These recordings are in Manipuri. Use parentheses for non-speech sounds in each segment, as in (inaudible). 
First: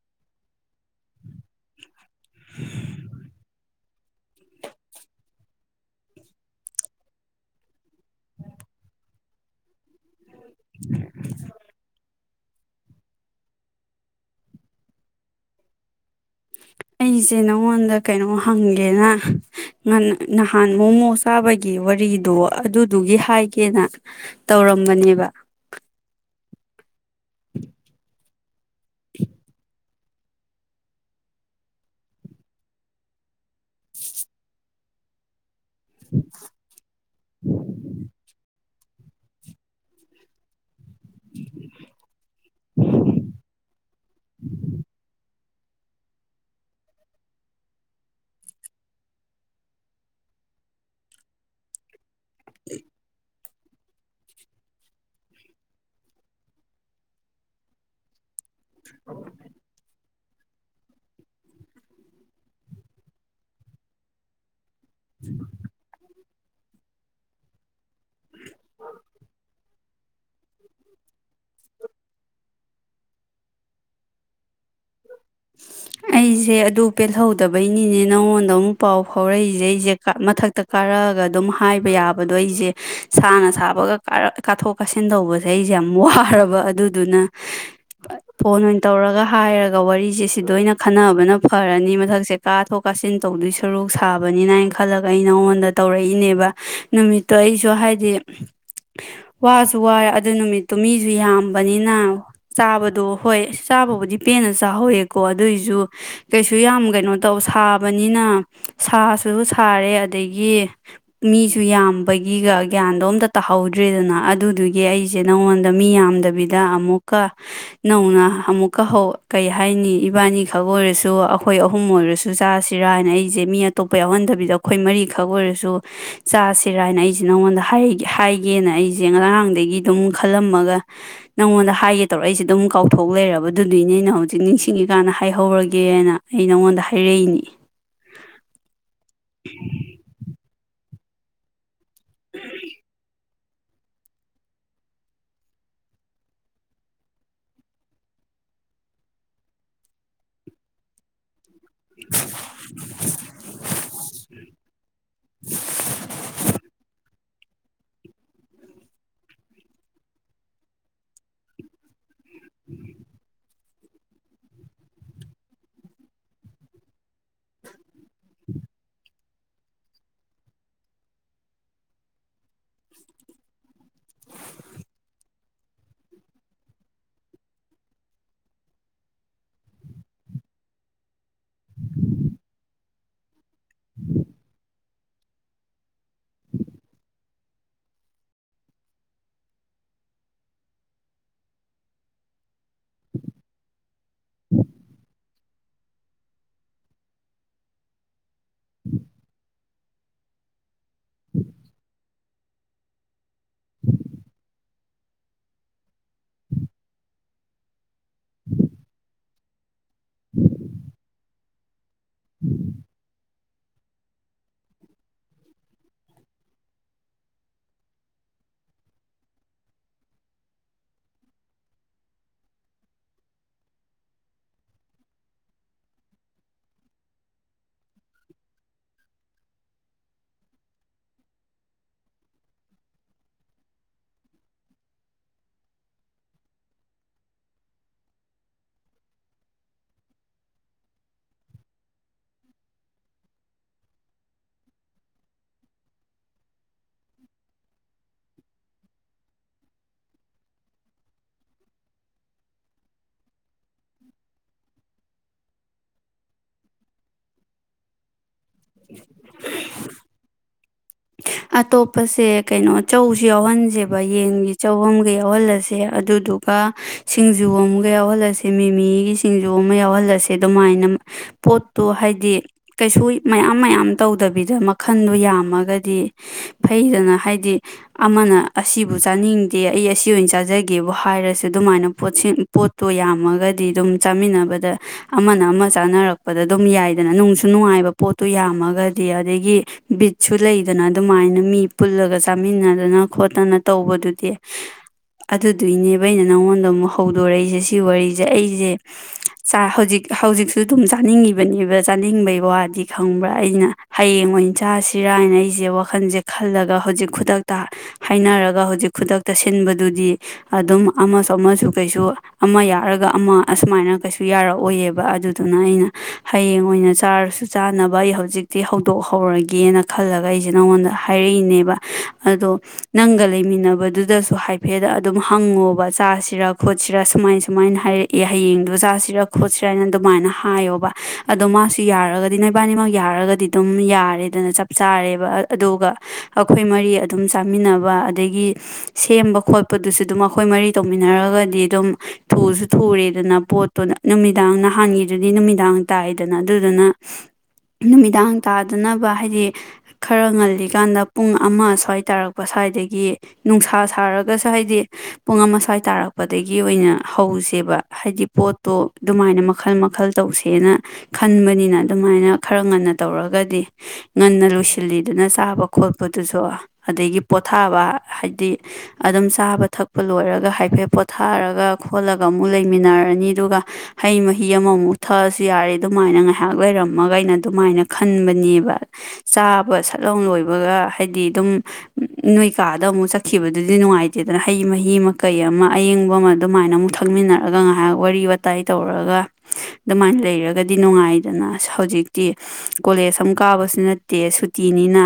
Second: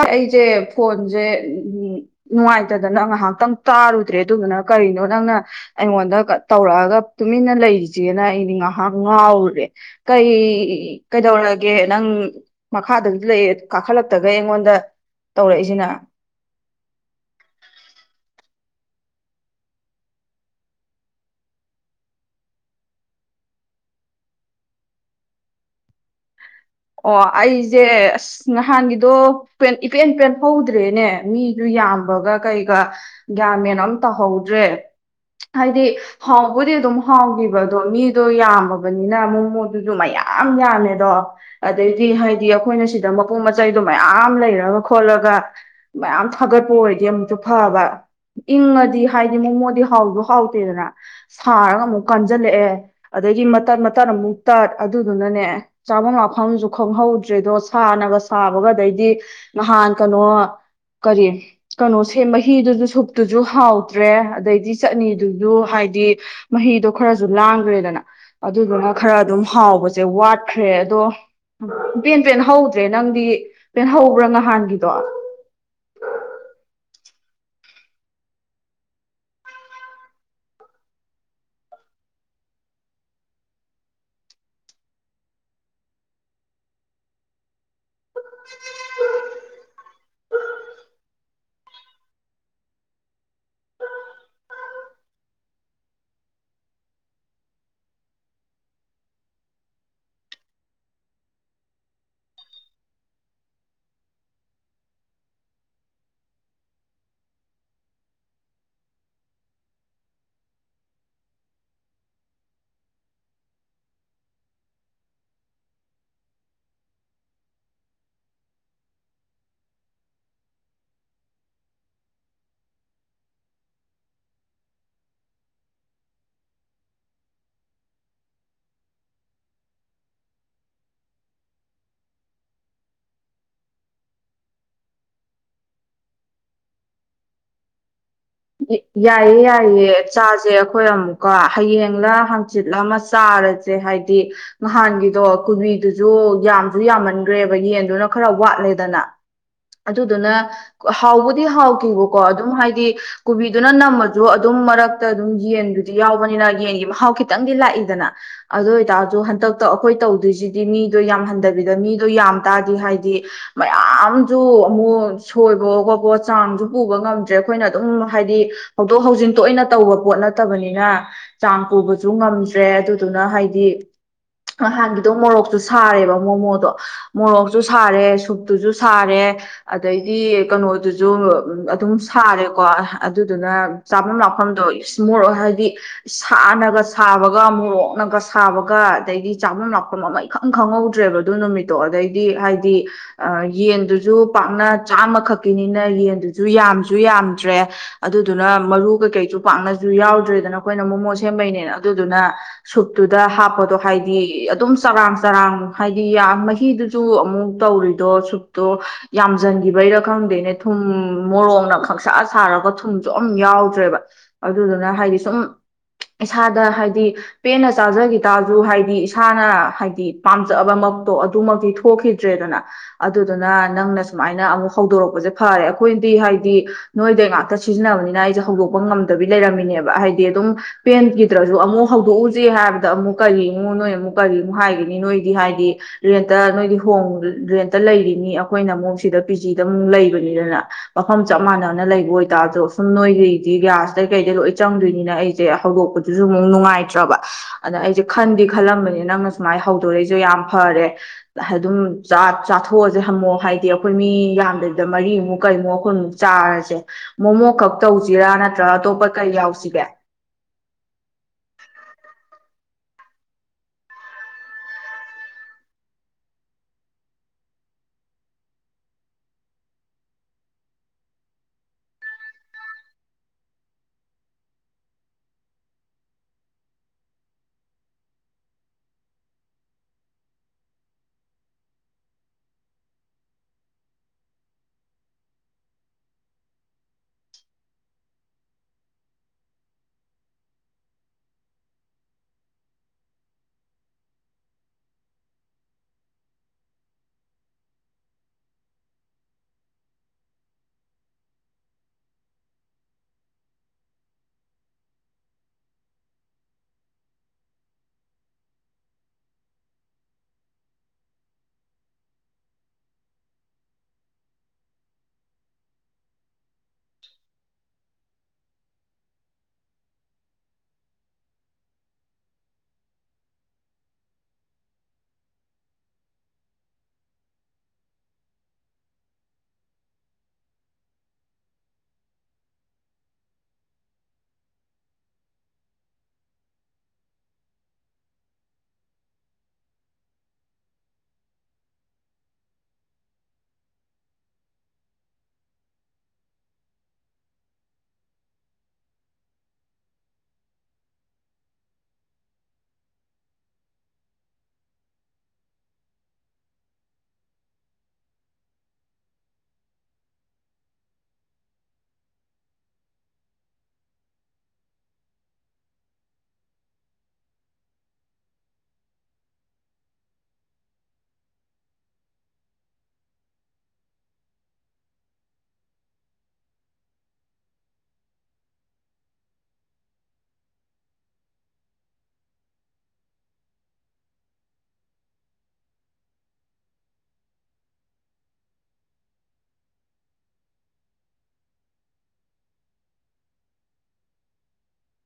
ꯑꯩꯖꯦ ꯐꯣꯟꯖꯦ ꯎꯝ ꯅꯨꯡꯉꯥꯏꯇꯗꯅ ꯉꯥꯏꯍꯥꯛꯇꯪ ꯇꯥꯔꯨꯗ꯭ꯔꯦ ꯑꯗꯨꯗꯨꯅ ꯀꯔꯤꯅꯣ ꯅꯪꯅ ꯑꯩꯉꯣꯟꯗ ꯇꯧꯔꯛꯑꯒ ꯇꯨꯃꯤꯟꯅ ꯂꯩꯔꯤꯁꯦꯅ ꯑꯩꯗꯤ ꯉꯍꯥꯛ ꯉꯥꯎꯔꯨꯔꯦ ꯀꯩ ꯀꯩꯗꯧꯔꯒꯦ ꯅꯪ ꯃꯈꯥꯗꯁꯨ ꯂꯩ ꯀꯥꯈꯠꯂꯛꯇꯒꯩ ꯑꯩꯉꯣꯟꯗ ꯗ ꯇꯧꯔꯛꯏꯁꯤꯅ ꯑꯩꯁꯦ ꯅꯉꯣꯟꯗ ꯀꯩꯅꯣ ꯍꯪꯒꯦꯅ ꯅꯍꯥꯟ ꯃꯣꯃꯣ ꯆꯥꯕꯒꯤ ꯋꯥꯔꯤꯗꯣ ꯑꯗꯨꯗꯨꯒꯤ ꯍꯥꯏꯒꯦꯅ ꯇꯧꯔꯝꯕꯅꯦꯕ ꯑꯣ ꯑꯩꯁꯦ ꯑꯁ ꯅꯍꯥꯟꯒꯤꯗꯣ ꯄꯦꯟ ꯄꯦꯟ ꯄꯦꯟꯍꯧꯗ꯭ꯔꯦꯅꯦ ꯃꯤꯁꯨ ꯌꯥꯝꯕꯒ ꯀꯩꯒ ꯒ꯭ꯌꯥꯟ ꯃꯦꯟ ꯑꯃ ꯇꯧꯍꯧꯗ꯭ꯔꯦ ꯍꯥꯏꯗꯤ ꯍꯥꯎꯕꯨꯗꯤ ꯑꯗꯨꯝ ꯍꯥꯎꯈꯤꯕ ꯑꯗꯣ ꯃꯤꯗꯣ ꯌꯥꯝꯕ ꯕꯅꯤꯅ ꯃꯣꯃꯣꯗꯨꯁꯨ ꯃꯌꯥꯝ ꯌꯥꯝꯃꯦ ꯗꯣ ꯑꯗꯩꯗꯤ ꯍꯥꯏꯗꯤ ꯑꯩꯈꯣꯏꯅ ꯁꯤꯗ ꯃꯄꯣꯠ ꯃꯆꯩꯗꯣ ꯃꯌꯥꯝ ꯂꯩꯔꯒ ꯈꯣꯠꯂꯒ ꯃꯌꯥꯝ ꯊꯥꯒꯠꯄ ꯑꯣꯏꯔꯗꯤ ꯑꯃꯨꯛꯇ ꯐꯕ ꯏꯪꯉꯗꯤ ꯍꯥꯏꯗꯤ ꯃꯣꯃꯣꯗꯤ ꯍꯥꯎꯖꯨ ꯍꯥꯎꯇꯦꯗꯅ ꯁꯥꯔꯒ ꯑꯃꯨꯛ ꯀꯟꯖꯜꯂꯛꯑꯦ ꯑꯗꯒꯤ ꯃꯠ ꯃꯇꯠ ꯃꯇꯠ ꯑꯃꯨꯛ ꯇꯠ ꯑꯗꯨꯗꯨꯅꯅꯦ ꯆꯥꯕꯝ ꯂꯥꯛ ꯈꯪꯁꯨ ꯈꯪꯍꯧꯗ꯭ꯔꯦꯗꯣ ꯁꯥꯅꯒ ꯁꯥꯕꯒ ꯑꯗꯩꯗꯤ ꯅꯍꯥꯟ ꯀꯩꯅꯣ ꯀꯔꯤ ꯀꯩꯅꯣ ꯁꯦꯝꯕ ꯃꯍꯤꯗꯨꯁꯨ ꯁꯨꯞꯇꯨꯁꯨ ꯍꯥꯎꯇ꯭ꯔꯦ ꯑꯗꯩꯗꯤ ꯆꯠꯅꯤꯗꯨꯖꯨ ꯍꯥꯏꯗꯤ ꯃꯍꯤꯗꯣ ꯈꯔꯁꯨ ꯂꯥꯡꯈ꯭ꯔꯦꯗꯅ ꯑꯗꯨꯗꯨꯅ ꯈꯔ ꯑꯗꯨꯝ ꯍꯥꯎꯕꯁꯦ ꯋꯥꯠꯈ꯭ꯔꯦ ꯑꯗꯣ ꯢꯄꯦꯟ ꯄꯦꯟꯍꯧꯗ꯭ꯔꯦ ꯅꯪꯗꯤ ꯄꯦꯟ ꯍꯧꯕ꯭ꯔꯥ ꯅꯍꯥꯟꯒꯤꯗꯣ ꯑꯩꯁꯦ ꯑꯗꯨ ꯄꯦꯜꯍꯧꯗꯕꯩꯅꯤꯅꯦ ꯅꯉꯣꯟꯗ ꯑꯃꯨꯛ ꯄꯥꯎ ꯐꯥꯎꯔꯛꯏꯁꯦ ꯑꯩꯁꯦ ꯃꯊꯛꯇ ꯀꯥꯔꯛꯑꯒ ꯑꯗꯨꯝ ꯍꯥꯏꯕ ꯌꯥꯕꯗꯣ ꯑꯩꯁꯦ ꯁꯥꯅ ꯁꯥꯕꯒ ꯀꯥꯊꯣꯛ ꯀꯥꯁꯤꯟ ꯇꯧꯕꯁꯦ ꯑꯩꯁꯦ ꯌꯥꯝ ꯋꯥꯔꯕ ꯑꯗꯨꯗꯨꯅ ꯐꯣꯟ ꯑꯣꯏꯅ ꯇꯧꯔꯒ ꯍꯥꯏꯔꯒ ꯋꯥꯔꯤ ꯑꯩꯁꯦ ꯁꯤꯗ ꯑꯣꯢꯅ ꯈꯟꯅꯕꯅ ꯐꯔꯅꯤ ꯃꯊꯛꯁꯦ ꯀꯥꯊꯣꯛ ꯀꯥꯁꯤꯟ ꯇꯧꯗꯣꯏ ꯁꯔꯨꯛ ꯁꯥꯕꯅꯤꯅ ꯍꯥꯏꯅ ꯈꯜꯂꯒ ꯑꯩ ꯅꯉꯣꯟꯗ ꯇꯧꯔꯛꯏꯅꯦꯕ ꯅꯨꯃꯤꯠꯇꯣ ꯑꯩꯁꯨ ꯍꯥꯏꯗꯤ ꯋꯥꯁꯨ ꯋꯥꯔꯦ ꯑꯗꯨ ꯅꯨꯃꯤꯠꯇꯣ ꯃꯤꯁꯨ ꯌꯥꯝꯕꯅꯤꯅ ꯆꯥꯕꯗꯣ ꯍꯣꯏ ꯆꯥꯕꯕꯨꯗꯤ ꯄꯦꯟꯅ ꯆꯥꯍꯧꯋꯦ ꯀꯣ ꯑꯗꯨꯏꯁꯨ ꯀꯩꯁꯨ ꯌꯥꯝ ꯀꯩꯅꯣ ꯇꯧ ꯁꯥꯕꯅꯤꯅ ꯁꯥꯁꯨ ꯁꯥꯔꯦ ꯑꯗꯒꯤ ꯃꯤꯁꯨ ꯌꯥꯝꯕꯒꯤꯒ ꯒ꯭ꯌꯥꯟꯗꯣ ꯑꯝꯇ ꯇꯥꯍꯧꯗ꯭ꯔꯦꯗꯅ ꯑꯗꯨꯗꯨꯒꯤ ꯑꯩꯁꯦ ꯅꯉꯣꯟꯗ ꯃꯤ ꯌꯥꯝꯗꯕꯤꯗ ꯑꯃꯨꯛꯀ ꯅꯧꯅ ꯑꯃꯨꯛꯀ ꯍꯧ ꯀꯩ ꯍꯥꯏꯅꯤ ꯏꯕꯥꯅꯤꯈꯛ ꯑꯣꯏꯔꯁꯨ ꯑꯩꯈꯣꯏ ꯑꯍꯨꯝ ꯑꯣꯏꯔꯁꯨ ꯆꯥꯁꯤꯔꯥꯅ ꯑꯩꯁꯦ ꯃꯤ ꯑꯇꯣꯞꯄ ꯌꯥꯎꯍꯟꯗꯕꯤꯗ ꯑꯩꯈꯣꯏ ꯃꯔꯤꯈꯛ ꯑꯣꯏꯔꯁꯨ ꯆꯥꯁꯤꯔꯥꯅ ꯑꯩꯁꯦ ꯅꯪꯉꯣꯟꯗ ꯍꯥꯢ ꯍꯥꯏꯒꯦꯅ ꯑꯩꯁꯦ ꯉꯔꯥꯡꯗꯒꯤ ꯑꯗꯨꯝ ꯈꯜꯂꯝꯃꯒ ꯅꯪꯉꯣꯟꯗ ꯍꯥꯏꯒꯦ ꯇꯧꯔ ꯑꯩꯁꯦ ꯑꯗꯨꯝ ꯀꯥꯎꯊꯣꯛ ꯂꯩꯔꯕ ꯑꯗꯨꯗꯨꯏꯅꯦ ꯑꯩꯅ ꯍꯧꯖꯤꯛ ꯅꯤꯡꯁꯤꯡ ꯏꯪꯉꯤꯀꯥꯟꯗ ꯍꯥꯏꯍꯧꯔꯒꯦꯅ ꯑꯩ ꯅꯪꯉꯣꯟꯗ ꯍꯥꯏꯔꯛꯏꯅꯤ ꯌꯥꯏꯌꯦ ꯌꯥꯏꯌꯦ ꯆꯥꯁꯦ ꯑꯩꯈꯣꯏ ꯑꯃꯨꯛꯀ ꯍꯌꯦꯡ ꯔ ꯍꯪꯆꯤꯠꯂ ꯑꯃ ꯆꯥꯔ ꯁꯦ ꯍꯥꯏꯗꯤ ꯅꯍꯥꯟꯒꯤꯗꯣ ꯀꯨꯕꯤꯗꯨꯁꯨ ꯌꯥꯝꯁꯨ ꯌꯥꯝꯃꯟꯈ꯭ꯔꯦꯕ ꯌꯦꯟꯗꯨꯅ ꯈꯔ ꯋꯥꯠꯂꯦꯗꯅ ꯑꯗꯨꯗꯨꯅ ꯍꯥꯎꯕꯨꯗꯤ ꯍꯥꯎ ꯕꯀꯣ ꯑꯗꯨꯝ ꯍꯥꯏꯗꯤ ꯀꯨꯕꯤꯗꯨꯅ ꯅꯝꯃꯁꯨ ꯑꯗꯨꯝ ꯃꯔꯛꯇ ꯑꯗꯨꯝ ꯌꯦꯟꯗꯨꯗꯤ ꯌꯥꯎꯕꯅꯤꯅ ꯌꯦꯟꯒꯤ ꯃꯍꯥꯎ ꯑꯥꯎ ꯈꯤꯇꯪꯗꯤ ꯂꯥꯛꯏꯗꯅ ꯑꯗꯨ ꯑꯣꯏꯇꯥꯔꯁꯨ ꯍꯟꯗꯛꯇ ꯑꯩꯈꯣꯏ ꯇꯧꯗꯣꯏꯁꯤꯗꯤ ꯃꯤꯗꯣ ꯌꯥꯝꯍꯟꯗꯕꯤꯗ ꯃꯤ ꯗꯨ ꯌꯥꯝ ꯇꯥꯔꯗꯤ ꯍꯥꯏꯗꯤ ꯃꯌꯥꯝꯁꯨ ꯑꯃꯨꯛ ꯁꯣꯏꯕꯑꯣ ꯈꯣꯠꯄꯑꯣ ꯆꯥꯡꯁꯨ ꯄꯨꯕ ꯉꯝꯗ꯭ꯔꯦ ꯑꯩꯈꯣꯏꯅ ꯑꯗꯨꯝ ꯍꯥꯏꯗꯤ ꯍꯧꯗꯣꯛ ꯍꯧꯖꯤꯟ ꯇꯣꯏꯅ ꯇꯧꯕ ꯄꯣꯠ ꯅꯠꯇꯕꯅꯤꯅ ꯆꯥꯡ ꯄꯨꯕꯁꯨ ꯉꯝꯗ꯭ꯔꯦ ꯑꯗꯨꯗꯨꯅ ꯍꯥꯏꯗꯤ ꯅꯍꯥꯟꯒꯤꯗꯣ ꯃꯣꯔꯣꯛꯁꯨ ꯁꯥꯔꯦꯕ ꯃꯣꯃꯣꯗꯣ ꯃꯣꯔꯣꯛꯁꯨ ꯁꯥꯔꯦ ꯁꯨꯞꯇꯨꯁꯨ ꯁꯥꯔꯦ ꯑꯗꯩꯗꯤ ꯀꯩꯅꯣꯗꯨꯁꯨ ꯑꯗꯨꯝ ꯁꯥꯔꯦꯀꯣ ꯑꯗꯨꯗꯨꯅ ꯆꯥꯐꯝ ꯂꯥꯛꯐꯝꯗꯣ ꯢꯁ ꯃꯣꯔꯣꯛ ꯍꯥꯏꯗꯤ ꯁꯥꯅꯒ ꯁꯥꯕꯒ ꯃꯣꯔꯣꯛꯅꯒ ꯁꯥꯕꯒ ꯑꯗꯩꯗꯤ ꯆꯥꯐꯝ ꯂꯥꯛꯐꯝ ꯑꯃ ꯏꯈꯪ ꯈꯪꯍꯧꯗ꯭ꯔꯦꯕ ꯑꯗꯨ ꯅꯨꯃꯤꯠꯇꯣ ꯑꯗꯩꯗꯤ ꯍꯥꯏꯗꯤ ꯑꯥ ꯌꯦꯟꯗꯨ ꯖꯨ ꯄꯥꯛꯅ ꯆꯥꯝꯃꯈꯛ ꯀꯤꯅꯤꯅ ꯌꯦꯟꯗꯨꯁꯨ ꯌꯥꯝꯁꯨ ꯌꯥꯝꯗ꯭ꯔꯦ ꯑꯗꯨꯗꯨꯅ ꯃꯔꯨ ꯀꯩꯀꯩꯁꯨ ꯄꯥꯛꯅꯁꯨ ꯌꯥꯎꯗ꯭ꯔꯦꯗꯅ ꯑꯩꯈꯣꯏꯅ ꯃꯣꯃꯣ ꯁꯦꯝꯕꯩꯅꯦꯅ ꯑꯗꯨꯗꯨꯅ ꯁꯨꯞꯇꯨ ꯗ ꯍꯥꯞꯄꯗꯣ ꯍꯥꯏꯗꯤ ꯑꯗꯨꯝ ꯆꯔꯥꯡ ꯆꯔꯥꯡ ꯍꯥꯏꯗꯤ ꯑꯥ ꯃꯍꯤꯗꯨꯁꯨ ꯑꯃꯨꯛ ꯇꯧꯔꯤ ꯗꯣ ꯁꯨꯞꯇꯣ ꯌꯥꯝꯖꯟꯒꯤꯕꯩꯔ ꯈꯪꯗꯦꯅꯦ ꯊꯨꯝ ꯃꯣꯔꯣꯛ (unintelligible) ꯏꯁꯥ ꯁꯥꯔꯒ ꯊꯨꯠ ꯊꯣꯝ ꯌꯥꯎꯗ꯭ꯔꯦꯕ ꯑꯗꯨꯗꯨꯅ ꯍꯥꯏꯗꯤ ꯁꯨꯝ ꯏꯁꯥꯗ ꯍꯥꯏꯗꯤ ꯄꯦꯟꯅ ꯆꯥꯖꯒꯤ ꯇꯥꯔꯖꯨ ꯍꯥꯏꯗꯤ ꯏꯁꯥꯅ ꯍꯥꯏꯗꯤ ꯄꯥꯝꯖꯕ ꯃꯛꯇꯣ ꯑꯗꯨꯃꯛꯇꯤ ꯊꯣꯛꯈꯤꯗ꯭ꯔꯦꯗꯅ ꯑꯗꯨꯗꯨꯅ ꯅꯪꯅ ꯁꯨꯃꯥꯏꯅ ꯑꯃꯨꯛ ꯍꯧꯗꯣꯔꯛꯄꯁꯦ ꯐꯔꯦ ꯑꯈꯣꯏꯗꯤ ꯍꯥꯏꯗꯤ ꯅꯣꯏꯗꯩ ꯉꯥꯛꯇ ꯁꯤꯖꯤꯟꯅꯕꯅꯤꯅ ꯑꯩꯖꯦ ꯍꯧꯗꯣꯛꯄ ꯉꯝꯗꯕꯤ ꯂꯩꯔꯝꯃꯤꯅꯦꯕ ꯍꯥꯏꯗꯤ ꯑꯗꯨꯝ ꯄꯦꯟꯒꯤꯗ꯭ꯔꯖꯨ ꯑꯃꯨꯛ ꯍꯧꯗꯣꯛꯎꯖꯦ ꯍꯥꯏꯕꯗ ꯑꯃꯨꯛ ꯀꯔꯤꯅꯣ ꯅꯣꯏ ꯑꯃꯨꯛ ꯀꯔꯤꯃꯨꯛ ꯍꯥꯏꯒꯅꯤ ꯅꯣꯏꯗꯤ ꯍꯥꯏꯗꯤ ꯔꯦꯟꯇ ꯅꯣꯏꯗꯤ ꯍꯣꯡ ꯔꯦꯟꯇ ꯂꯩꯔꯤꯅꯤ ꯑꯈꯣꯏꯅ ꯑꯃꯨꯛ ꯁꯤꯗ ꯄꯤꯖꯤꯗ ꯑꯃꯨꯛ ꯂꯩꯕꯅꯤꯗꯅ ꯃꯐꯝ ꯆꯞ ꯃꯥꯟꯅꯅ ꯂꯩꯕ ꯑꯣꯏ ꯇ ꯑꯗꯣ ꯁꯨꯝ ꯅꯣꯏꯗꯩꯗꯤ ꯒ꯭ꯌꯥꯁꯇꯩꯩ ꯀꯩꯗꯩ ꯂꯣꯏ ꯆꯪꯗꯣꯏꯅꯤꯅ ꯑꯩꯖꯦ ꯍꯧꯗꯣꯛꯄꯗꯨꯖꯨ ꯑꯃꯨꯛ ꯅꯨꯡꯉꯥꯏꯇ꯭ꯔꯕ ꯑꯗ ꯑꯩꯖꯦ ꯈꯟꯗꯤ ꯈꯜꯂꯝꯕꯅꯤ ꯅꯪꯅ ꯁꯨꯃꯥꯏꯅ ꯍꯧꯗꯣꯔꯛꯏꯖꯦ ꯌꯥꯝ ꯐꯔꯦ ꯑꯗꯨꯝ ꯆꯥ ꯆꯥꯊꯣꯛꯑꯖꯦ ꯍꯝꯃꯣ ꯍꯥꯏꯗꯤ ꯑꯈꯣꯏ ꯃꯤ ꯌꯥꯝꯗꯕꯤꯗ ꯃꯔꯤꯃꯨꯛ ꯀꯔꯤꯃꯨꯛ ꯈꯣꯏꯃꯨꯛ ꯆꯥꯔꯖꯦ ꯃꯣꯃꯣ ꯈꯛ ꯇꯧꯖꯤꯔꯅ ꯅꯠꯇ꯭ꯔ ꯑꯇꯣꯞꯄ ꯀꯔꯤ ꯌꯥꯎꯁꯤꯒꯦ ꯑꯇꯣꯞꯄꯁꯦ ꯀꯩꯅꯣ ꯆꯧꯁꯨ ꯌꯥꯎꯍꯟꯖꯦꯕ ꯌꯦꯟꯒꯤ ꯆꯧ ꯑꯃꯒ ꯌꯥꯎꯍꯜꯂꯁꯦ ꯑꯗꯨꯗꯨꯒ ꯁꯤꯡꯖꯨ ꯑꯃꯒ ꯌꯥꯎꯍꯜꯂꯁꯦ ꯃꯤꯃꯤꯒꯤ ꯁꯤꯡꯖꯨ ꯑꯃ ꯌꯥꯎꯍꯜꯂꯁꯦ ꯑꯗꯨꯃꯥꯏꯅ ꯄꯣꯠꯇꯣ ꯍꯥꯏꯗꯤ ꯀꯩꯁꯨ ꯃꯌꯥꯝ ꯃꯌꯥꯝ ꯇꯧꯗꯕꯤꯗ ꯃꯈꯟꯗꯣ ꯌꯥꯝꯃꯒꯗꯤ ꯐꯩꯗꯅ ꯍꯥꯏꯗꯤ ꯑꯃꯅ ꯑꯁꯤꯕꯨ ꯆꯥꯅꯤꯡꯗꯦ ꯑꯩ ꯑꯁꯤ ꯑꯣꯏꯅ ꯆꯥꯖꯒꯦꯕꯨ ꯍꯥꯏꯔꯁꯨ ꯑꯗꯨꯃꯥꯏꯅ ꯄꯣꯠꯁꯤ ꯄꯣꯠꯇꯣ ꯌꯥꯝꯃꯒꯗꯤ ꯑꯗꯨꯝ ꯆꯥꯃꯤꯟꯅꯕꯗ ꯑꯃꯅ ꯑꯃ ꯆꯥꯅꯔꯛꯄꯗ ꯑꯗꯨꯝ ꯌꯥꯏꯗꯅ ꯅꯨꯡꯖꯨ ꯅꯨꯡꯉꯥꯏꯕ ꯄꯣꯠꯇꯣ ꯌꯥꯝꯃꯒꯗꯤ ꯑꯗꯒꯤ ꯕꯤꯠꯁꯨ ꯂꯩꯗꯅ ꯑꯗꯨꯃꯥꯏꯅ ꯃꯤ ꯄꯨꯜꯂꯒ ꯆꯥꯃꯤꯟꯅꯗꯅ ꯈꯣꯠꯇꯅ ꯇꯧꯕꯗꯨꯗꯤ ꯑꯗꯨꯗꯨꯏꯅꯦꯕ ꯑꯩꯅ ꯅꯉꯣꯟꯗ ꯑꯃꯨꯛ ꯍꯧꯗꯣꯔꯛꯏꯁꯦ ꯁꯤ ꯋꯥꯔꯤꯖꯦ ꯑꯩꯖꯦ ꯍꯧꯖꯤꯛ ꯍꯧꯖꯤꯛꯁꯨ ꯑꯗꯨꯝ ꯆꯥꯅꯤꯡꯉꯤꯕꯅꯦꯕ ꯆꯥꯅꯤꯡꯕꯩ ꯋꯥꯗꯤ ꯈꯪꯕ꯭ꯔꯥ ꯑꯩꯅ ꯍꯌꯦꯡ ꯑꯣꯏꯅ ꯆꯥꯁꯤꯔꯥꯅ ꯑꯩꯁꯦ ꯋꯥꯈꯜ ꯈꯟꯖꯦ ꯈꯜꯂꯒ ꯍꯧꯖꯤꯛ ꯈꯨꯗꯛꯇ ꯍꯥꯏꯅꯔꯒ ꯍꯧꯖꯤꯛ ꯈꯨꯗꯛꯇ ꯁꯤꯟꯕꯗꯨꯗꯤ ꯑꯗꯨꯝ ꯑꯃꯁꯨ ꯑꯃꯁꯨ ꯀꯩꯁꯨ ꯑꯃ ꯌꯥꯔꯒ ꯑꯃ ꯑꯁꯨꯃꯥꯏꯅ ꯀꯩꯁꯨ ꯌꯥꯔꯛꯑꯣꯏꯌꯦꯕ ꯑꯗꯨꯗꯨꯅ ꯑꯩꯅ ꯍꯌꯦꯡ ꯑꯣꯏꯅ ꯆꯥꯔꯁꯨ ꯆꯥꯅꯕ ꯑꯩ ꯍꯧꯖꯤꯛꯇꯤ ꯍꯧꯗꯣꯛꯍꯧꯔꯒꯦꯅ ꯈꯜꯂꯒ ꯑꯩꯖ ꯅꯉꯣꯟꯗ ꯍꯥꯏꯔꯛꯏꯅꯦꯕ ꯑꯗꯣ ꯅꯪꯒ ꯂꯩꯃꯤꯟꯅꯕꯗꯨꯗꯖꯨ ꯍꯥꯏꯐꯦꯠ ꯑꯗꯨꯝ ꯍꯪꯉꯣꯕ ꯆꯥꯁꯤꯔ ꯈꯣꯠꯁꯤꯔ ꯁꯨꯃꯥꯏ ꯁꯨꯃꯥꯏꯅ ꯍꯥꯏꯔꯛꯑꯦ ꯍꯌꯦꯡꯗꯣ ꯆꯥꯁꯤꯔ ꯈꯣꯠꯁꯤꯔꯅ ꯗꯨꯃꯥꯏꯅ ꯍꯥꯏꯌꯣꯕ ꯑꯗꯣ ꯃꯥꯁꯨ ꯌꯥꯔꯒꯗꯤ ꯅꯣꯏꯕꯅꯤꯃꯛ ꯌꯥꯔꯒꯗꯤ ꯗꯨꯝ ꯌꯥꯔꯦꯗꯅ ꯆꯞ ꯆꯥꯔꯦ ꯑꯗꯨꯒ ꯑꯈꯣꯏ ꯃꯔꯤ ꯑꯗꯨꯝ ꯆꯥꯃꯤꯟꯅꯕ ꯑꯗꯒꯤ ꯁꯦꯝꯕ ꯈꯣꯠꯄꯗꯨꯁꯨ ꯑꯗꯨꯝ ꯑꯈꯣꯏ ꯃꯔꯤ ꯇꯧꯃꯤꯟꯅꯔꯒꯗꯤ ꯑꯗꯨꯝ ꯊꯨꯖꯨ ꯊꯨꯔꯦꯗꯅ ꯄꯣꯠꯇꯨꯅ ꯅꯨꯃꯤꯗꯥꯡ ꯅꯍꯥꯟꯒꯤꯗꯨꯗꯤ ꯅꯨꯃꯤꯗꯥꯡ ꯇꯥꯏꯗꯅ ꯑꯗꯨꯗꯨꯅ ꯅꯨꯃꯤꯗꯥꯡ ꯇꯥꯗꯅꯕ ꯍꯥꯏꯗꯤ ꯈꯔ ꯉꯜꯂꯤꯀꯥꯟꯗ ꯄꯨꯡ ꯑꯃ ꯁ꯭ꯋꯥꯏ ꯇꯥꯔꯛꯄ ꯁ꯭ꯋꯥꯏꯗꯒꯤ ꯅꯨꯡꯁꯥ ꯁꯥꯔꯒꯁꯨ ꯍꯥꯏꯗꯤ ꯄꯨꯡ ꯑꯃ ꯁ꯭ꯋꯥꯏ ꯇꯥꯔꯛꯄꯗꯒꯤ ꯑꯣꯏꯅ ꯍꯧꯁꯦꯕ ꯍꯥꯏꯗꯤ ꯄꯣꯠꯇꯣ ꯑꯗꯨꯃꯥꯏꯅ ꯃꯈꯜ ꯃꯈꯜ ꯇꯧꯁꯦꯅ ꯈꯟꯕꯅꯤꯅ ꯑꯗꯨꯃꯥꯏꯅ ꯈꯔ ꯉꯟꯅ ꯇꯧꯔꯒꯗꯤ ꯉꯟꯅ ꯂꯣꯏꯁ ꯊꯤꯜꯂꯤꯗꯨꯅ ꯆꯥꯕ ꯈꯣꯠꯄꯗꯨꯖꯨ ꯑꯗꯒꯤ ꯄꯣꯊꯥꯕ ꯍꯥꯏꯗꯤ ꯑꯗꯨꯝ ꯆꯥꯕ ꯊꯛꯄ ꯂꯣꯏꯔꯒ ꯍꯥꯏꯐꯦꯠ ꯄꯣꯊꯥꯔꯒ ꯈꯣꯠꯂꯒ ꯑꯃꯨꯛ ꯂꯩꯃꯤꯟꯅꯔꯅꯤ ꯑꯗꯨꯒ ꯍꯩ ꯃꯍꯤ ꯑꯃꯃꯨꯛ ꯊꯛꯑꯁꯨ ꯌꯥꯔꯦ ꯑꯗꯨꯃꯥꯏꯅ ꯉꯥꯏꯍꯥꯛ ꯂꯩꯔꯝꯃꯒ ꯑꯩꯅ ꯑꯗꯨꯃꯥꯏꯅ ꯈꯟꯕꯅꯦꯕ ꯆꯥꯕ ꯕ ꯁꯠꯂꯥꯎ ꯂꯣꯏꯕꯒ ꯍꯥꯏꯗꯤ ꯑꯗꯨꯝ ꯅꯣꯏ ꯀꯥꯗ ꯑꯃꯨꯛ ꯆꯠꯈꯤꯕꯗꯨꯗꯤ ꯅꯨꯡꯉꯥꯏꯇꯦꯗꯅ ꯍꯩ ꯃꯍꯤꯃ ꯃꯀꯩ ꯑꯃ ꯑꯌꯤꯡꯕ ꯑꯃ ꯑꯗꯨꯃꯥꯏꯅ ꯑꯃꯨꯛ ꯊꯛꯃꯤꯟꯅꯔꯒ ꯉꯥꯏꯍꯥꯛ ꯋꯥꯔꯤ ꯋꯥꯇꯥꯏ ꯇꯧꯔꯒ ꯑꯗꯨꯃꯥꯏꯅ ꯂꯩꯔꯒꯗꯤ ꯅꯨꯡꯉꯥꯏꯗꯅ ꯍꯧꯖꯤꯛꯇꯤ ꯀꯣꯂꯦꯖ ꯑꯃ ꯀꯥꯕꯁꯨ ꯅꯠꯇꯦ ꯁꯨꯠ ꯇꯤꯅꯤꯅ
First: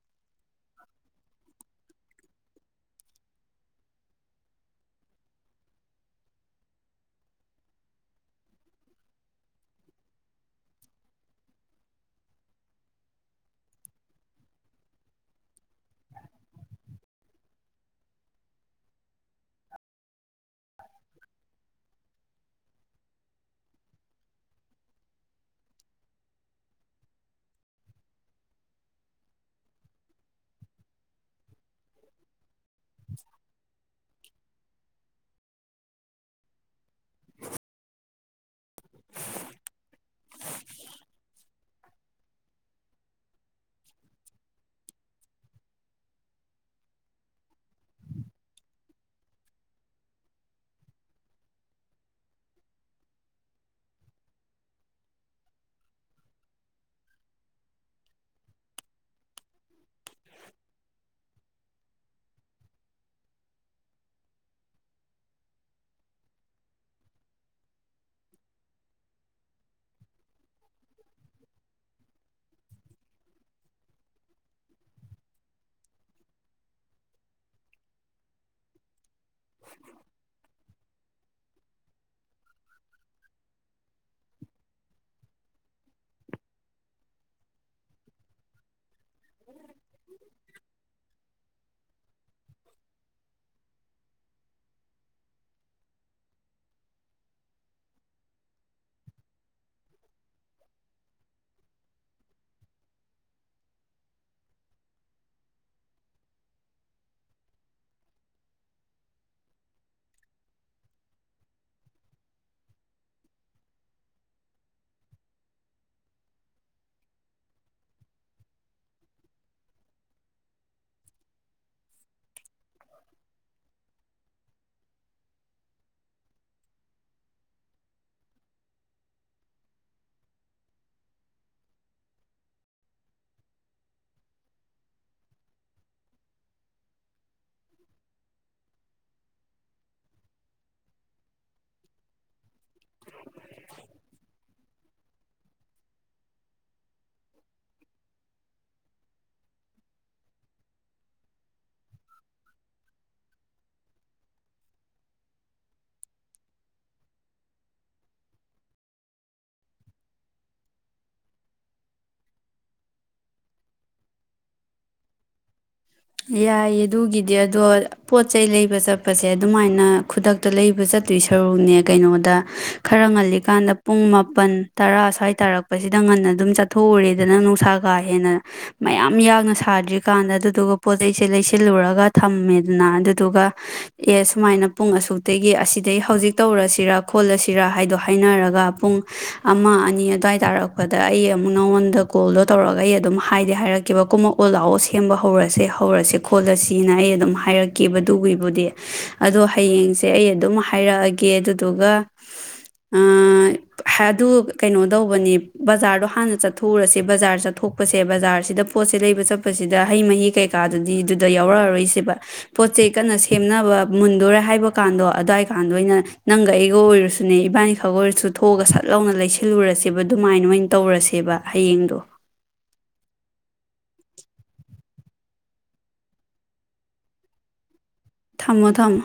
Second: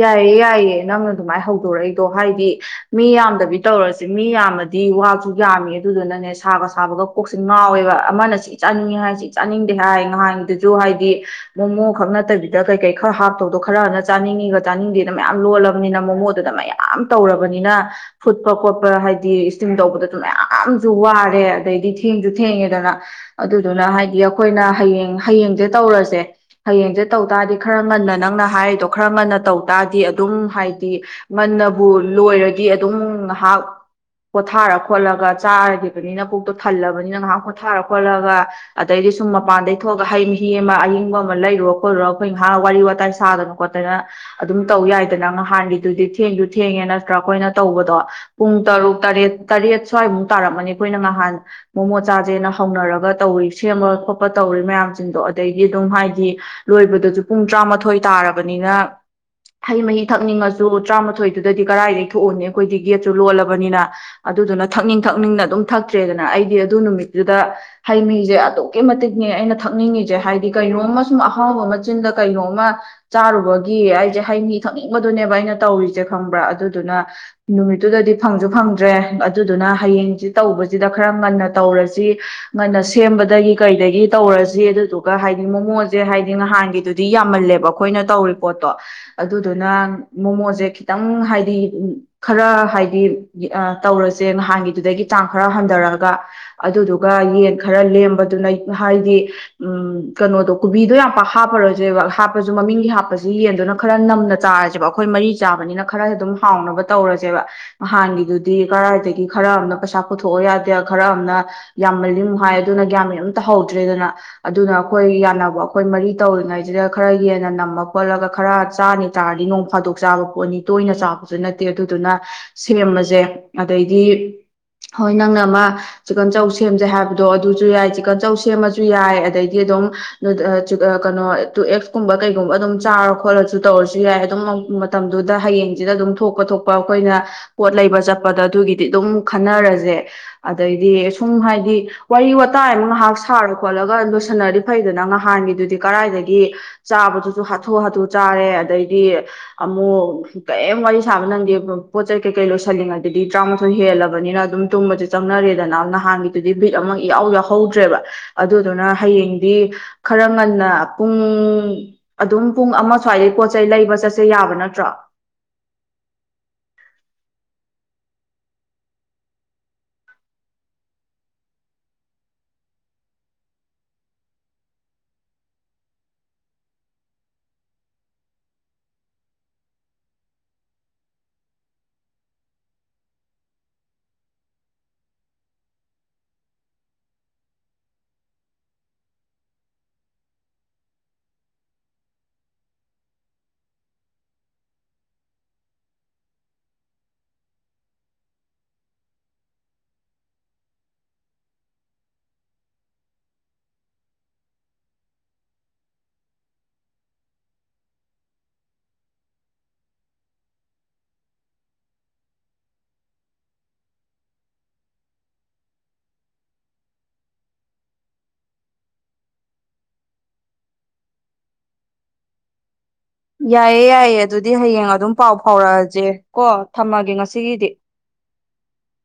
ꯌꯥꯏꯌꯦ ꯌꯥꯏꯌꯦ ꯅꯪꯅ ꯑꯗꯨꯃꯥꯏꯅ ꯍꯧꯗꯣꯔꯛꯏꯗꯣ ꯍꯥꯏꯗꯤ ꯃꯤ ꯌꯥꯝꯗꯕꯤ ꯇꯧꯔꯖꯤ ꯃꯤ ꯌꯥꯝꯃꯗꯤ ꯋꯥꯥꯖꯨ ꯌꯥꯝꯃꯤ ꯑꯗꯨꯗꯨꯅꯅꯦ ꯁꯥꯒ ꯁꯥꯕꯒ ꯀꯣꯛꯁꯦ ꯉꯥꯎꯋꯦꯕ ꯑꯃꯅ ꯁꯤ ꯆꯥꯅꯤꯡꯉꯤ ꯍꯥꯏ ꯁꯤ ꯆꯥꯅꯤꯡꯗꯦ ꯍꯥꯏ ꯉꯍꯥꯟꯒꯤꯗꯨꯖꯨ ꯍꯥꯏꯗꯤ ꯃꯣꯃꯣ ꯈꯛ ꯅꯠꯇꯕꯤꯗ ꯀꯩ ꯀꯩ ꯈꯔ ꯍꯥꯞꯇꯧꯗꯣ ꯈꯔꯅ ꯆꯥꯅꯤꯡꯉꯤꯒ ꯆꯥꯅꯤꯡꯗꯦꯗ ꯃꯌꯥꯝ ꯂꯣꯜꯂꯕꯅꯤꯅ ꯃꯣꯃꯣꯗꯨꯗ ꯃꯌꯥꯝ ꯇꯧꯔꯕꯅꯤꯅ ꯐꯨꯠꯄ ꯈꯣꯠꯄ ꯍꯥꯏꯗꯤ ꯏꯁꯇꯤꯝ ꯇꯧꯕꯗꯖꯨ ꯃꯌꯥꯝꯖꯨ ꯋꯥꯔꯦ ꯑꯗꯩꯗꯤ ꯊꯦꯡꯖꯨ ꯊꯦꯡꯉꯦꯗꯅ ꯑꯗꯨꯗꯨꯅ ꯍꯥꯏꯗꯤ ꯑꯈꯣꯏꯅ ꯍꯌꯦꯡ ꯍꯌꯦꯡꯖꯦ ꯇꯧꯔꯖꯦ ꯍꯌꯦꯡꯖꯦ ꯇꯧ ꯇꯥꯔꯗꯤ ꯈꯔ ꯉꯟꯅ ꯅꯪꯅ ꯍꯥꯏꯔꯤꯗꯣ ꯈꯔ ꯉꯟꯅ ꯇꯧ ꯇꯥꯔꯗꯤ ꯑꯗꯨꯝ ꯍꯥꯏꯗꯤ ꯉꯟꯅꯕꯨ ꯂꯣꯏꯔꯗꯤ ꯑꯗꯨꯝ ꯉꯥꯏꯍꯥꯛ ꯄꯣꯊꯥꯔ ꯈꯣꯠꯂꯒ ꯆꯥꯔꯒꯤꯕꯅꯤꯅ ꯄꯨꯛꯇꯣ ꯊꯜꯂꯕꯅꯤꯅ ꯉꯥꯏꯍꯥꯛ ꯄꯣꯊꯥꯔ ꯈꯣꯠꯂꯒ ꯑꯗꯩꯗꯤ ꯁꯨꯝ ꯃꯄꯥꯟꯗꯩ ꯊꯣꯛꯑꯒ ꯍꯩ ꯃꯍꯤ ꯑꯃ ꯑꯌꯤꯡꯕ ꯑꯃ ꯂꯩꯔꯨꯔꯣ ꯈꯣꯠꯂꯨꯔ ꯈꯣꯏ ꯉꯥꯏꯍꯥꯛ ꯋꯥꯔꯤ ꯋꯥꯇꯥꯏ ꯁꯥꯗꯅ ꯈꯣꯠꯇꯅ ꯑꯗꯨꯝ ꯇꯧ ꯌꯥꯏꯗꯅ ꯉꯍꯥꯟꯒꯤꯗꯨꯗꯤ ꯊꯦꯡꯖꯨ ꯊꯦꯡꯉꯦ ꯅꯠꯇ꯭ꯔ ꯈꯣꯏꯅ ꯇꯧꯕꯗꯣ ꯄꯨꯡ ꯇꯔꯨꯛ ꯇꯔꯦꯠ ꯇꯔꯦꯠ ꯁ꯭ꯋꯥꯏꯃꯨꯛ ꯇꯥꯔꯝꯃꯅꯤ ꯈꯣꯏꯅ ꯉꯍꯥꯟ ꯃꯣꯃꯣꯆꯥꯖꯦꯅ ꯍꯧꯅꯔꯒ ꯇꯧꯔꯤ ꯁꯦꯝꯕ ꯈꯣꯠꯄ ꯇꯧꯔꯤ ꯃꯌꯥꯝꯖꯤꯡꯗꯣ ꯑꯗꯩꯗꯤ ꯑꯗꯨꯝ ꯍꯥꯏꯗꯤ ꯂꯣꯏꯕꯗꯖꯨ ꯄꯨꯡ ꯇꯔꯥꯃꯥꯊꯣꯏ ꯇꯥꯔꯕꯅꯤꯅ ꯍꯩ ꯃꯍꯤ ꯊꯛꯅꯤꯡꯉꯖꯨ ꯇ꯭ꯔꯥꯃꯥꯊꯣꯏꯗꯨꯗꯗꯤ ꯀꯔꯥꯏꯗꯒꯤ ꯊꯣꯛꯎꯅꯤ ꯈꯣꯏꯗꯤ ꯒꯦꯠꯁꯨ ꯂꯣꯜꯂꯕꯅꯤꯅ ꯑꯗꯨꯗꯨꯅ ꯊꯛꯅꯤꯡ ꯊꯛꯅꯤꯡꯅ ꯑꯗꯨꯝ ꯊꯛꯇ꯭ꯔꯦꯗꯅ ꯑꯩꯗꯤ ꯑꯗꯨ ꯅꯨꯃꯤꯠꯇꯨꯗ ꯍꯩ ꯃꯍꯤꯖꯦ ꯑꯗꯨꯛꯀꯤ ꯃꯇꯤꯛꯅꯦ ꯑꯩꯅ ꯊꯛꯅꯤꯡꯉꯤꯖꯦ ꯍꯥꯏꯗꯤ ꯀꯩꯅꯣꯝꯃ ꯁꯨꯝ ꯑꯍꯥꯎꯕ ꯑꯃ ꯆꯤꯟꯗ ꯀꯩꯅꯣꯝꯃ ꯆꯥꯔꯨꯕꯒꯤ ꯑꯩꯖꯦ ꯍꯩ ꯃꯍꯤ ꯊꯛꯅꯤꯡꯕꯗꯨꯅꯦꯕ ꯑꯩꯅ ꯇꯧꯔꯤꯖꯦ ꯈꯪꯕ꯭ꯔ ꯑꯗꯨꯗꯨꯅ ꯅꯨꯃꯤꯠꯇꯨꯗꯗꯤ ꯐꯪꯖꯨ ꯐꯪꯗ꯭ꯔꯦ ꯗꯨꯗꯨꯅ ꯍꯌꯦꯡꯖꯦ ꯇꯧꯕ ꯁꯤꯗ ꯈꯔ ꯉꯟꯅ ꯇꯧꯔꯁꯤ ꯉꯟꯅ ꯁꯦꯝꯕꯗꯒꯤ ꯀꯩꯗꯒꯤ ꯇꯧꯔꯖꯤ ꯑꯗꯨꯗꯨꯒ ꯍꯥꯏꯗꯤ ꯃꯣꯃꯣꯖꯦ ꯍꯥꯏꯗꯤ ꯅꯍꯥꯟꯒꯤꯗꯨꯗꯤ ꯌꯥꯝꯃꯜꯂꯦꯕ ꯈꯣꯏꯅ ꯇꯧꯔꯤ ꯄꯣꯠꯇꯣ ꯑꯗꯨꯗꯨꯅ ꯃꯣꯃꯣꯖꯦ ꯈꯤꯇꯪ ꯍꯥꯏꯗꯤ ꯎꯝ ꯈꯔ ꯍꯥꯏꯗꯤ ꯌꯦ ꯑꯥ ꯇꯧꯔꯁꯦ ꯅꯍꯥꯟꯒꯤꯗꯨꯗꯒꯤ ꯆꯥꯡ ꯈꯔ ꯍꯟꯙꯔꯒ ꯑꯗꯨꯗꯨꯒ ꯌꯦꯟ ꯈꯔ ꯂꯦꯝꯕꯗꯨꯅ ꯍꯥꯏꯗꯤ ꯎꯝ ꯀꯩꯅꯣꯗꯣ ꯀꯣꯕꯤꯗꯣ ꯌꯥꯝ ꯄꯥꯛ ꯍꯥꯞꯄꯔꯣꯏꯖꯦꯕ ꯍꯥꯞꯄꯖꯨ ꯃꯃꯤꯡꯒꯤ ꯍꯥꯞꯄꯖꯤ ꯌꯦꯟꯗꯨꯅ ꯈꯔ ꯅꯝꯅ ꯆꯥꯔꯖꯦꯕ ꯑꯈꯣꯏ ꯃꯔꯤ ꯆꯥꯕꯅꯤꯅ ꯈꯔ ꯑꯗꯨꯝ ꯍꯥꯎꯅꯕ ꯇꯧꯔꯖꯦꯕ ꯅꯍꯥꯟꯒꯤꯗꯨꯗꯤ ꯀꯔꯥꯏꯗꯒꯤ ꯈꯔ ꯑꯝꯅ ꯄꯩꯁꯥ ꯄꯨꯊꯣꯛꯑꯣ ꯌꯥꯗꯦ ꯈꯔ ꯑꯝꯅ ꯌꯥꯝꯃꯜꯂꯤꯃꯨ ꯍꯥꯏ ꯑꯗꯨꯅ ꯒ꯭ꯌꯥꯟꯃꯦꯟ ꯑꯝ ꯇꯍꯧꯗ꯭ꯔꯦꯗꯅ ꯑꯗꯨꯅ ꯈꯣꯏ ꯌꯥꯅꯕ ꯑꯈꯣꯏ ꯃꯔꯤ ꯇꯧꯔꯤꯉꯩꯖꯤꯗ ꯈꯔ ꯍꯦꯟꯅ ꯅꯝꯃ ꯈꯣꯠꯂꯒ ꯈꯔ ꯆꯥꯔꯅꯤ ꯆꯥꯔꯗꯤ ꯅꯣꯡ ꯐꯥꯗꯣꯛ ꯆꯥꯕ ꯄꯣꯠꯅꯤ ꯇꯣꯏꯅ ꯆꯥꯕꯁꯨ ꯅꯠꯇꯦ ꯑꯗꯨꯗꯨꯅ ꯁꯦꯝꯃꯖꯦ ꯑꯗꯩꯗꯤ ꯍꯣꯏ ꯅꯪꯅ ꯑꯃ ꯆꯤꯛꯀꯟ ꯆꯧ ꯁꯦꯝꯖꯦ ꯍꯥꯏꯕꯗꯣ ꯑꯗꯨꯖꯨ ꯌꯥꯏ ꯆꯤꯛꯀꯟ ꯆꯧ ꯁꯦꯝꯃꯖꯨ ꯌꯥꯏ ꯑꯗꯩꯗꯤ ꯑꯗꯨꯝ ꯑ ꯑ ꯑ ꯀꯩꯅꯣ ꯇꯨ ꯑꯦꯛꯁꯀꯨꯝꯕ ꯀꯩꯒꯨꯝꯕ ꯑꯗꯨꯝ ꯆꯥꯔ ꯈꯣꯠꯂ ꯖꯨ ꯇꯧꯔꯁꯨ ꯌꯥꯏ ꯑꯗꯨꯝ ꯃꯇꯝꯗꯨꯗ ꯍꯌꯦꯡꯖꯤꯗ ꯑꯗꯨꯝ ꯊꯣꯛꯄ ꯊꯣꯛꯄ ꯑꯈꯣꯏꯅ ꯄꯣꯠ ꯂꯩꯕ ꯆꯠꯄꯗ ꯑꯗꯨꯒꯤꯗꯤ ꯑꯗꯨꯝ ꯈꯟꯅꯔꯖꯦ ꯑꯗꯩꯗꯤ ꯁꯨꯝ ꯍꯥꯏꯗꯤ ꯋꯥꯔꯤ ꯋꯥ ꯇꯥꯏꯃꯨꯛ ꯉꯥꯏꯍꯥꯛ ꯁꯥꯔ ꯈꯣꯠꯂꯒ ꯂꯣꯏꯁꯟꯅꯔꯗꯤ ꯐꯩꯗꯅ ꯉꯍꯥꯟꯒꯤꯗꯨꯗꯤ ꯀꯔꯥꯏꯗꯒꯤ ꯆꯥꯕꯗꯨꯖꯨ ꯍꯊꯨ ꯍꯊꯨ ꯆꯥꯔꯦ ꯑꯗꯩꯗꯤ ꯑꯃꯨꯛ ꯀꯩꯝ ꯋꯥꯔꯤ ꯁꯥꯕ ꯅꯪꯗꯦ ꯄꯣꯠ ꯆꯩ ꯀꯩꯀꯩ ꯂꯣꯏꯁꯜꯂꯤꯉꯩꯗꯗꯤ ꯇ꯭ꯔꯥꯃꯥꯊꯣꯏ ꯍꯦꯜꯂꯕꯅꯤꯅ ꯑꯗꯨꯝ ꯇꯨꯝꯕꯖꯦ ꯆꯪꯅꯔꯦꯗꯅ ꯅꯍꯥꯟꯒꯤꯗꯨꯗꯤ ꯕꯤꯠ ꯑꯃ ꯏꯌꯥꯎ ꯌꯥꯎꯍꯧꯗ꯭ꯔꯦꯕ ꯑꯗꯨꯗꯨꯅ ꯍꯌꯦꯡꯗꯤ ꯈꯔ ꯉꯟꯅ ꯄꯨꯡ ꯑꯗꯨꯝ ꯄꯨꯡ ꯑꯃ ꯁ꯭ꯋꯥꯏꯗꯩ ꯄꯣꯠ ꯆꯩꯩ ꯂꯩꯕ ꯆꯠꯁꯦ ꯌꯥꯕ ꯅꯠꯇ꯭ꯔꯣ ꯌꯥꯏꯌꯦ ꯑꯗꯨꯒꯤꯗꯤ ꯑꯗꯣ ꯄꯣꯠ ꯆꯩꯩ ꯂꯩꯕ ꯆꯠꯄꯁꯦ ꯑꯗꯨꯃꯥꯏꯅ ꯈꯨꯗꯛꯇ ꯂꯩꯕ ꯆꯠꯇꯣꯏ ꯁꯔꯨꯛꯅꯦ ꯀꯩꯅꯣꯗ ꯈꯔ ꯉꯜꯂꯤꯀꯥꯟꯗ ꯄꯨꯡ ꯃꯥꯄꯟ ꯇꯔꯥ ꯁꯥꯏ ꯇꯥꯔꯛꯄꯖꯤꯗ ꯉꯟꯅ ꯑꯗꯨꯝ ꯆꯠꯊꯣꯛꯎꯔꯦꯗꯅ ꯅꯨꯡꯁꯥ ꯀꯥ ꯍꯦꯟꯅ ꯃꯌꯥꯝ ꯌꯥꯛꯅ ꯁꯥꯗ꯭ꯔꯤꯀꯥꯟꯗ ꯑꯗꯨꯗꯨꯒ ꯄꯣꯠꯆꯩꯁꯦ ꯂꯩꯁꯤꯜꯂꯨꯔꯒ ꯊꯝꯃꯦꯗꯅ ꯑꯗꯨꯗꯨꯒ ꯑꯦ ꯁꯨꯃꯥꯏꯅ ꯄꯨꯡ ꯑꯁꯨꯛꯇꯒꯤ ꯑꯁꯤꯗꯩ ꯍꯧꯖꯤꯛ ꯇꯧꯔꯁꯤꯔ ꯈꯣꯠꯂꯁꯤꯔ ꯍꯥꯏꯗꯣ ꯍꯥꯏꯅꯔꯒ ꯄꯨꯡ ꯑꯃ ꯑꯅꯤ ꯑꯗ꯭ꯋꯥꯏ ꯇꯥꯔꯛꯄꯗ ꯑꯩ ꯑꯃꯨꯛ ꯅꯉꯣꯟꯗ ꯀꯣꯜꯗꯣ ꯇꯧꯔꯒ ꯑꯩ ꯑꯗꯨꯝ ꯍꯥꯏꯗꯤ ꯍꯥꯏꯔꯛꯀꯦꯕ ꯀꯨꯝꯃꯛ ꯑꯣ ꯂꯥꯛꯑꯣ ꯁꯦꯝꯕ ꯍꯧꯔꯁꯦ ꯍꯧꯔꯁꯦ ꯈꯣꯠꯂꯁꯤꯅ ꯑꯩ ꯑꯗꯨꯝ ꯍꯥꯏꯔꯛꯀꯦꯕ ꯗꯨꯋꯤꯕꯨꯗꯤ ꯑꯗꯣ ꯍꯌꯦꯡꯁꯦ ꯑꯩ ꯑꯗꯨꯝ ꯍꯥꯏꯔꯛꯑꯒꯦ ꯑꯗꯨꯗꯨꯒ ꯑꯥ ꯍꯥ ꯑꯗꯨ ꯀꯩꯅꯣ ꯇꯧꯕꯅꯦ ꯕꯖꯥꯔꯗꯣ ꯍꯥꯟꯅ ꯆꯠꯊꯣꯛꯎꯔꯁꯦ ꯕꯖꯥꯔ ꯆꯠꯊꯣꯛꯄꯁꯦ ꯕꯖꯥꯔꯁꯤꯗ ꯄꯣꯠꯁꯦ ꯂꯩꯕ ꯆꯠꯄꯁꯤꯗ ꯍꯩ ꯃꯍꯤ ꯀꯩ ꯀꯥꯗꯗꯤ ꯗꯨꯗꯣ ꯌꯥꯎꯔꯛꯑꯔꯣꯏꯁꯦꯕ ꯄꯣꯠꯆꯩ ꯀꯟꯅ ꯁꯦꯝꯅꯕ ꯃꯨꯟꯗꯣꯔꯦ ꯍꯥꯏꯕꯀꯥꯟꯗꯣ ꯑꯗ꯭ꯋꯥꯏ ꯀꯥꯟꯗꯣ ꯑꯩꯅ ꯅꯪꯒ ꯑꯩꯒ ꯑꯣꯏꯔꯁꯨꯅꯦ ꯏꯕꯥꯅꯤ ꯈꯛ ꯑꯣꯏꯔꯁꯨ ꯊꯣꯛꯑꯒ ꯁꯠ ꯂꯥꯎꯅ ꯂꯩꯁꯤꯜꯂꯨꯔꯁꯦꯕ ꯑꯗꯨꯃꯥꯏ ꯃꯥꯏꯟ ꯇꯧꯔꯁꯦꯕ ꯍꯌꯦꯡꯗꯣ ꯌꯥꯏꯌꯦ ꯌꯥꯏꯌꯦ ꯑꯗꯨꯗꯤ ꯍꯌꯦꯡ ꯑꯗꯨꯝ ꯄꯥꯎ ꯐꯥꯎꯔꯛꯑꯖꯦ ꯀꯣ ꯊꯝꯃꯒꯦ ꯉꯁꯤꯒꯤꯗꯤ ꯊꯝꯃꯣ ꯊꯝꯃꯣ